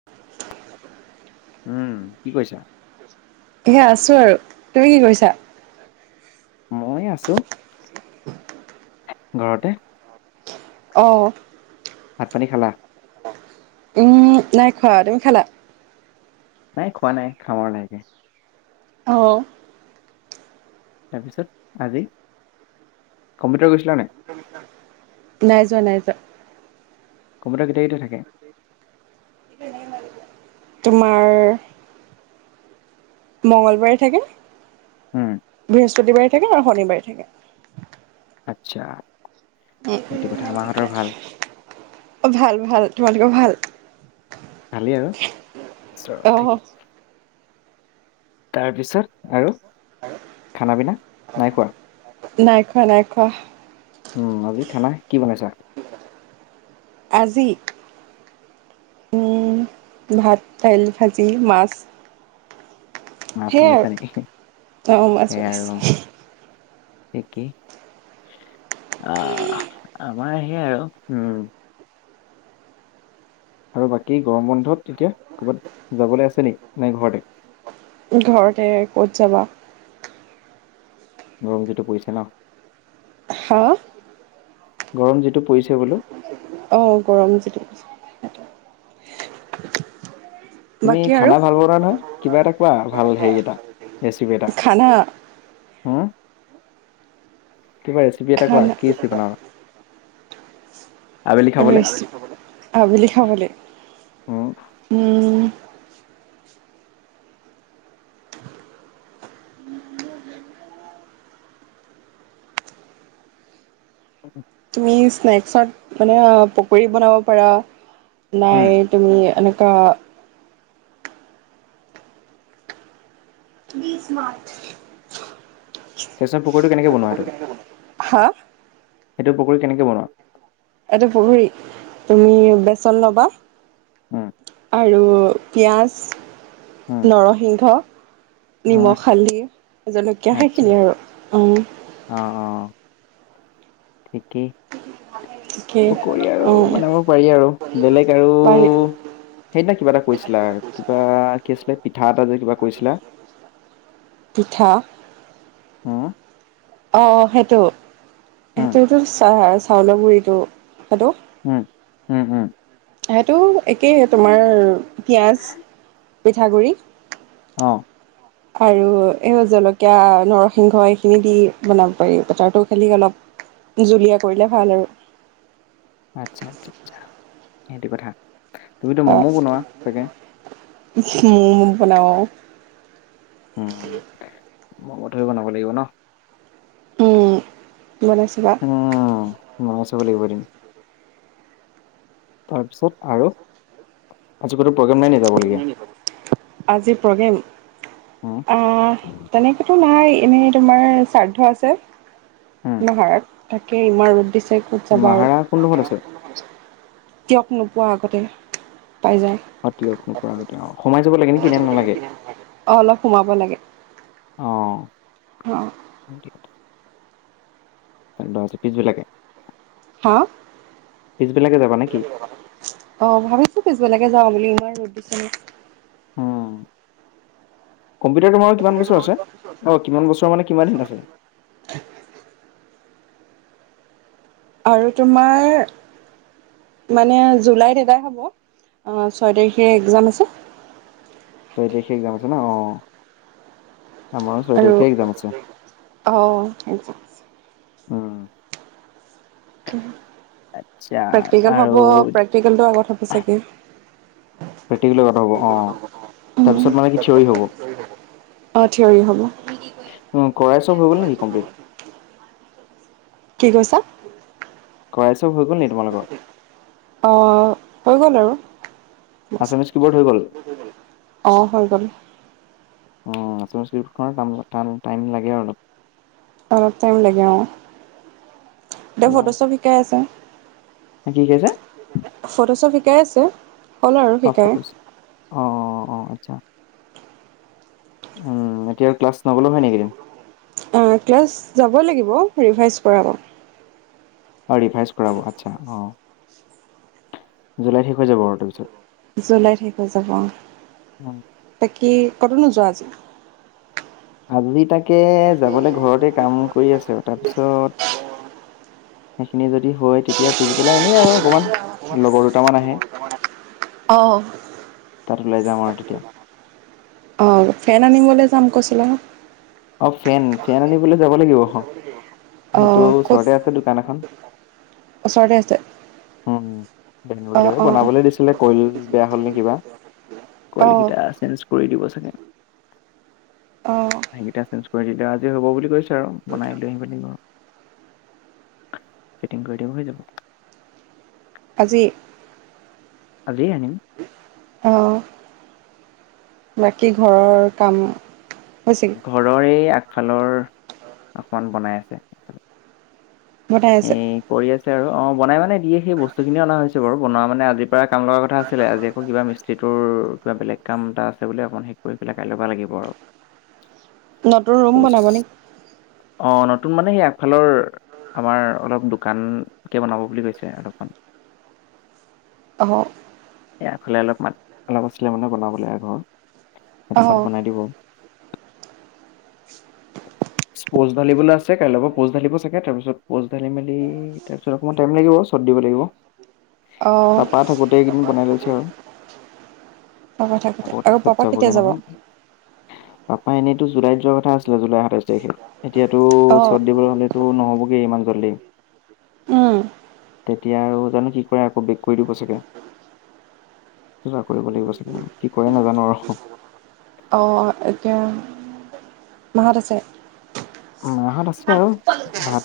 [unintelligible] উম, কি কৰিছা? এয়া আছো আৰু তুমি কি কৰিছা? মই এই আছো ঘৰতে। অঁ'। ভাত পানি খালা? উম, নাইখোৱা তুমি খালা? নাই খোৱা নাই খাম আৰু লাহে লাহে। অঁ'। তাৰপিছত আজি কম্পিউটাৰ গৈছিলা নে নাই? [inaudible] নাই যোৱা নাই যোৱা। কম্পিউটাৰ কেতিয়া কেতিয়া থাকে? [unintelligible] তোমাৰ মঙলবাৰে থাকে উম, বৃহস্পতিবাৰে থাকে আৰু শনিবাৰে থাকে। আচ্ছা এইটো কথা মা হতৰ ভাল? অ', ভাল ভাল তোমালোকৰ ভাল? ভালেই আৰু আছোঁ আৰু অ', ঠিকেই। তাৰপিছত আৰু খানা পিনা নাই খোৱা? নাই খোৱা নাই খোৱা। উম, আজি খানা কি বনাইছা? আজি। উম, ভাত দাইল ভাজি মাছ। মাছ সেইয়াই বনাইছা নেকি? আৰু অ', মাছ সেয়াই আৰু বনাইছিলে। একেই। অ', আমাৰ সেই আৰু উম। আৰু বাকী গৰম বন্ধত এতিয়া ক'ৰবাত যাবলৈ আছে নেকি নে ঘৰতে? ঘৰতে ক'ত যাবা। গৰম যিটো পৰিছে ন? হা? গৰম যিটো পৰিছে বোলো। অ', গৰম যিটো পৰিছে। তুমি বাকী আৰু খানা ভাল বনোৱা নহয় কিবা এটা কোৱা ভাল হেৰি এটা ৰেচিপি এটা। খানা হ কিবা ৰেচিপি এটা কোৱা খানা কি ৰেচিপি বনাবা। আবেলি খাবলে ৰেচিপি আবেলি খাবলৈ উম উম তুমি স্নেক্সত মানে পকৰী বনাব পাৰা। নাই উম তুমি এনেকুৱা বি মাৰ্চট। [unintelligible] পকৰিটো কেনেকে বনোৱা হেতু? হা? সেইটো পকৰী কেনেকৈ বনোৱা? এইটো পকৰী তুমি বেচন লবা। উম আৰু পিয়াজ উম নৰসিংহ উম নিমখ হালধি জলকীয়া আচ্ছা সেইখিনি আৰু উম। অ', অ', থিকেই। [unintelligible] পকৰি আৰু উম, বনাব পাৰি আৰু বেলেগ আৰু পাৰি সেইদিনা কিবা এটা কৈছিলা কিবা কি আছিলে পিঠা এটা যে কিবা কৈছিলা। পিঠা হা? অ, সেইটো উম সেইটোটো চ চাউলৰ গুডৰিটো সেইটো ওম, ওম, ওম, তটো একেই তোমাৰ পিঁয়াজ পিঠাগুড়ি অ, আৰু এই জলকীয়া নৰসিংহ এইখিনি দি বনাব পাৰি বেটাৰটো খেলি অলপ জুলীয়া কৰিলে ভাল আৰু। আচ্ছা আচ্ছা আচ্ছা সেইটো কথা তুমিতো মমো বনোৱা চাগে? মমো বনাওঁ। উ, মমঠৈ বনাব লাগিব ন? উম বনাই চাবা উম, বনাই চাব লাগিব এদিন। তাৰপিছত আৰু আজি কোনো প্ৰগ্ৰেম নাই নে যাবলগীয়া? আজিৰ প্ৰগ্ৰেম? উম, তেনেকৈ নহাই এনেই তোমাৰ শ্ৰাদ্ধ আছে। উম। নাহাৰত তাকে ইমান ৰদ দিছে। ক'ত যাবা মাহাৰা কোনডখ আছে? ক নোপোৱা আগতে পাই যায়। অ, [inaudible] সোমাই যাব লাগে নেকি নে নালাগে? অ, অলপ সোমাব লাগে। অ, অ [inaudible] বিলাকে হা? পিছবিলাকে যাবা নেকি? অ, ভাবিছো পিছবেলকে যাওঁ বুলি ই ৰদ দিছে। হম, কম্পিউটাৰ কমাৰৰ কিমান বছৰ আছে অ কিমান বছৰ মানে কিমান আছে? আৰু তোমাৰ মানে জুলাইত এটাই হ'ব। অ, ছয় তাৰিখে একজাম আছে। তই এতিয়া শেষ যাম আছে ন? অ, আমাৰো ছয় আৰু তাৰিখেই একজাম আছে। অঁ হম। প্ৰেক্টিকেল আৰু হ'ব প্ৰেক্টিকেলটো আগত প্ৰেক্টিকেলৰ কথা অ', হ'ব তাৰপিছত মানে কি চাগে। থিয়ৰী হ'ব? উম, অ, থিয়ৰি হ'ব। অ, কৰাই চব হৈ গল নেকি কমপ্লিট? কি কৈছা? কৰাই চব হৈ গ'ল নেকি তোমালোকৰ? অ, হৈ গ'ল আৰু। আছামিছ কিবৰ্ড হৈ গ'ল অ, হৈ গ'ল। অ, [inaudible] টাইম লাগে আৰু অলপ। অলপ টাইম লাগে অ, দে সেয়া ফটো চব শিকাই আছে। কি শিকাইছে? ফটো চপ শিকাই আছে। হ'ল আৰু হফ শিকাই ফটোচ অ, অ, আচ্ছা। উম, এতিয়া আৰু ক্লাছ নবলৈ হয় নেকিদিন? অ, ক্লাছ যাব লাগিব ৰিভাইজ কৰাব। অ, ৰিভাইজ কৰাব আচ্ছা অ। জুলাই শেষ হৈ যাব আৰু তাৰপিছত? জুলাইত শেষ হৈ যাব অ, বাকী ক'ত নোযোৱা আজি? আজি তাকে যাবলৈ ঘৰতে কাম কৰি আছোঁ তাৰপিছত সেইখিনি যদি হয় তেতিয়া পিছবেলা এনেই আৰু অকমান লগৰ দুটামান আহে, অ'। তাত লৈ যাম আৰু তেতিয়া। অ' ফেন আনিবলৈ যাম কৈছিলা। অ' ফেন, ফেন আনিবলৈ যাব লাগিব। সেইটো অঁ ক'ত ওচৰতে আছে দোকান এখন। ওচৰতে আছে অঁ অ'। অঁ বনাবলৈ দিছিলে কইল বে হ'ল নে কিবা, কইল অ', কিতা চাঞ্চ কৰি দিব চাগে। অ'। সেইকেইটা চেঞ্জ কৰি দিলেঁ আজি হ'ব বুলি কৈছে আৰু বনাই লৈ আহিব লাগিব। ফিটিং কৰি দিব হৈ যাব। আজি? আজিয়ে আনিম। অ'। বাকী ঘৰৰ কাম হৈছে? ঘৰৰে এই আগফালৰ আকমান বনাই আছে। বনাই এ আছে কৰি আছে আৰু অ' বনাই মানে দিয়ে সেই বস্তুখিনিও অনা হৈছে বাৰু বনোৱা মানে আজিৰ পৰা কাম লগা কথা আছিলে আজি আকৌ কিবা মিছ ত্ৰিটোৰ কিবা বেলেগ কাম এটা আছে বুলি অকমান শেষ কৰি পেলাই কাইলৈপা লাগিব আৰু। নতুন ৰুম পষ্ট বনাব নেকি? অ' নতুন মানে সেই আগফালৰ আমাৰ অলপ দোকানকৈ বনাব বুলি কৈছে আলপখন। অ'। এয়াফালে অলপ মাত অলপ আছিলে মানে বনাব লাগা ঘৰ সেইডোখৰত অ', বনাই দিব। প'ষ্ট ঢালিবলে আছে কাইলৈৰ প'ষ্ট ধালিব চাগে তাৰিছত পোচ ঢালি মেলি তাৰপিছত অকণমান টাইম লাগিব চ'ড দিব লাগিব। অ', পাপা থাকোঁতে এই কিনি বনাই লৈছে আৰু। পাপা থাকোতে আকৌ আৰু [unintelligible] পাপা কেতিয়া জাবগে যাব নহয়। পাপা এনেইটো জুলাইত যোৱা কথা আছিলে জুলাই সাতাইছ তাৰিখে। এতিয়াতো অ', চত দিবলৈ হ'লেতো নহ'বগে ইমান জল্দি। উম, তেতিয়া আৰু জানো কি কৰে আকৌ বেক কৰি দিব চাগে। কিবা কৰিব লাগিব চাগে আও কি কৰে নাজানো আৰু। অ' এতিয়া মাহত আছে? অ' মাহত আছ আৰু ভাত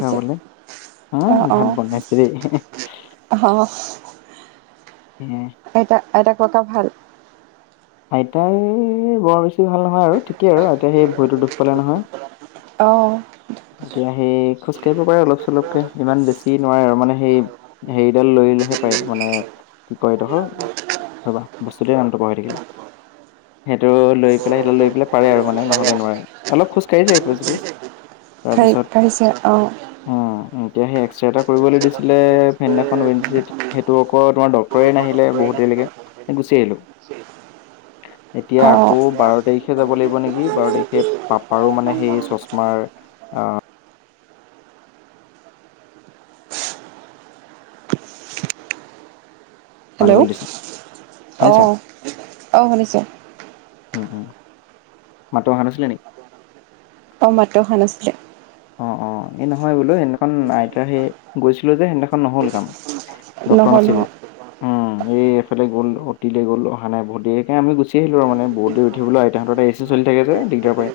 খাবলৈ হা অ', ভাত অ', বনাইছে দেই। অ'। [unintelligible] আইতা-আইতা ককা ভাল? আইতা এ বৰ বেছি ভাল নহয় আৰু ঠিকেই আৰু আইতাই সেই ভয়টোৰ দুখ পালে নহয়। অ'। এতিয়া সেই খোজকাঢ়িব পাৰে অলপ চলপকে ইমান বেছি নোৱাৰে আৰু মানে সেই হেৰিডাল লৈলেহে পাৰে মানে কি কয় আইদসৰ ৰবা বস্তুটোৱে নামটো পাহৰি থাকিলোঁ। সেইটো লৈ পেলাই সেইটো লৈ পেলাই পাৰে আৰু মানে নহলে নোৱাৰে, অলপ খোজ কঢ়ি যায় পোজুজ খাই কাঢ়িছে অ'। অ' এতিয়া সেই এক্সৰে এটা কৰিবলৈ দিছিলে ফেদিনাখন ৱিনচিত। সেইটো আকৌ তোমাৰ ডক্তৰে নাহিলে বহুত দেৰিলৈকে, গুচি আহিলোঁ। এতিয়া অ', আকৌ বাৰ তাৰিখে যাব লাগিব নেকি বাৰ তাৰিখে পাপাৰো মানে সেই চশমাৰ অ'। ভাল হেল্ল' হ'বলে দিছে, শুনিছা? অ', অ', শুনিছোঁ। উম উম। মাতটো অহা নাছিলে নি? অ', মাতটো অহা নাছিলে। অ', অ', এই নহয় বোলো সিদিনাখন আইতাৰ সেই গৈছিলোঁ যে সিদিনাখন নহ'ল কাম। ডক্টৰ নহয় নাছিলে। নহয় উম এই এইফালে গ'ল, অটিলে গ'ল। অহা নাই বহুত দেৰি। একে আমি গুচি আহিলোঁ। আৰু মানে বহুত দেৰি ৰৈ থাকিবলৈ আইতাহঁতৰ এতিয়া এজ চলি থাকে যে দিগদাৰ পায়।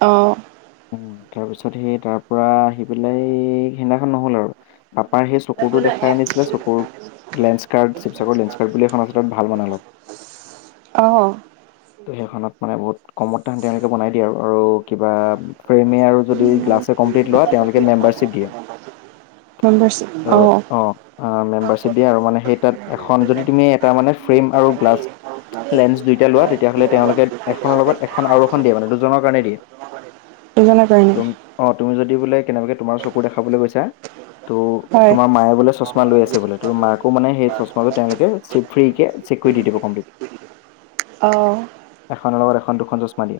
অ'। উম, তাৰপিছত সেই তাৰ পৰা আহি পেলাই সেইদিনাখন নহ'ল আৰু। পাপাৰ সেই চকুটো দেখাই আনিছিলে চকুৰ লেন্সকাৰ্ড চিবচাগৰত লেন্সকাৰ্ড বুলি এখন আছলত ভাল মানে অলপ। অ', তো সেইখনত মানে বহুত কমত তাহাঁতে এনেকে বনাই দিয়ে আৰু কিবা ফ্ৰেমে আৰু যদি গ্লাছে কমপ্লিট লোৱা তেওঁলোকে মেম্বাৰশ্বিপ দিয়ে। অ', অ'। অহ, মেম্বাৰশ্বিপ দিয়ে আৰু মানে সেই তাত এখন যদি তুমি এটা মানে ফ্ৰেম আৰু গ্লাছ লেন্স দুইটা লোৱা তেতিয়াহ'লে তেওঁলোকে এখনৰ লগত এখন আৰু এখন দিয়ে, মানে দুজনৰ কাৰণে দিয়ে। বুজা নাই। তুম অ', তুমি যদি বোলে কেনেবাকে তোমাৰ চকু দেখাবলৈ গৈছা তো হয়। তোমাৰ মায়ে বোলে চছ চছমা লৈ আছে বোলে তো মাকো মানে সেই চছমাযোৰ তেওঁলোকে চিত ফ্ৰী কে চেক কৰি দি দিব কমপ্লিট। [inaudible] অ'। এখনৰ লগত এখন দুখন চছমা দিয়ে।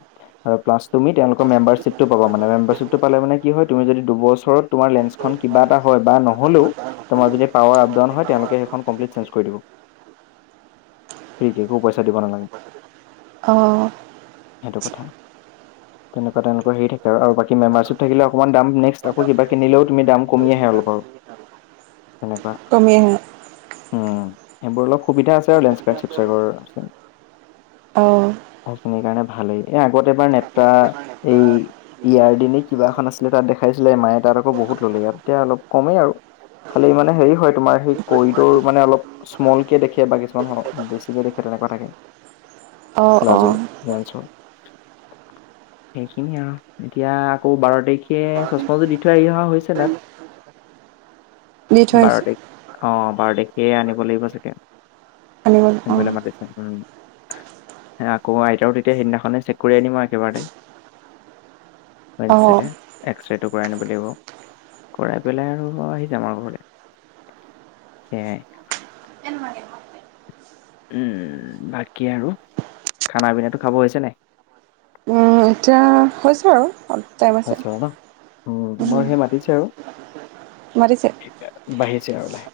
আৰু প্লাছ তুমি তেওঁলোকৰ মেম্বাৰশ্বিপটো পাবা। মানে মেম্বাৰশ্বিপটো পালে মানে কি হয় তুমি যদি দুবছৰত তোমাৰ লেন্ঞ্চখন কিবা এটা হয় বা নহ'লেও তোমাৰ যদি পাৱাৰ আপ-ডাউন হয়, তেওঁলোকে সেইখন কমপ্লিট চেঞ্জ কৰি দিব। ফ্ৰীকে, একো পইচা দিব নালাগে। অ'। সেইটো কথা। তেনেকুৱা তেওঁলোকৰ হেৰি থাক আৰু বাকী মেম্বাৰশ্বিপ থাকিলে অকমান দাম, নেক্সট আকৌ কিবা কিনিলেও তুমি দাম কমি আহে অলপ আৰু। তেনেকুৱা। কমি আহে। উম। সেইবোৰ অলপ সুবিধা আছে আৰু লেঞ্চকাৰ্ত চিবচাগৰৰ আছে। অ'। অফখিনিৰ কাৰণে ভালেই। এই আগত এবাৰ নেত্ৰা এই ইয়াৰ দি নে কিবা এখন আছিলে তাত দেখাইছিলে মায়ে। তাত আকৌ বহুত ল'লে। ইয়াতে অলপ কমেই আৰু। খালি মানে হেৰি হয় তোমাৰ সেই কৰিডৰ মানে অলপ স্মলকে দেখে বা কিছুমান বেছিকে দেখে তেনেকুৱা থাকে। অ', লাজো অ', লেন্সৰ। সেইখিনিয়ে আৰু। এতিয়া আকৌ বাৰ তাৰিখে চছমাযোৰ দি থৈ আহি অহা হৈছে তাত। দি থৈ বাৰ আহিছোঁ তাৰিখ। অ', বাৰ তাৰিখে আনিব লাগিব চাগে। আনিব অনিবলে অ', মাতিছ উম। আকৌ আইতাও তেতিয়া সেইদিনাখনেই চেক কৰি আনিম আৰু একেবাৰেতে। অ', ৱাইনচিতে এক্স ৰেটো কৰাই আনিব লাগিব। কৰাই পেলাই আৰু আহি যাম আৰু ঘৰলে। সেয়াই। [unintelligible] বাকী আৰু খানা-পিনাটো খাব হৈছে নে? মজা হৈছে আৰু টাইম আছে হৈছে আৰু ন? উম, মই সেই মাতিছে আৰু। মাতিছে? বাঢ়িছে আৰু ওলাই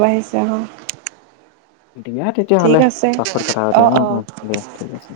বাঢ়িছে আহা দিয়া তেতিয়াহ'লে আছে পাছত কথা অ', পতিম উম অ', উম দিয়া ঠিক আছে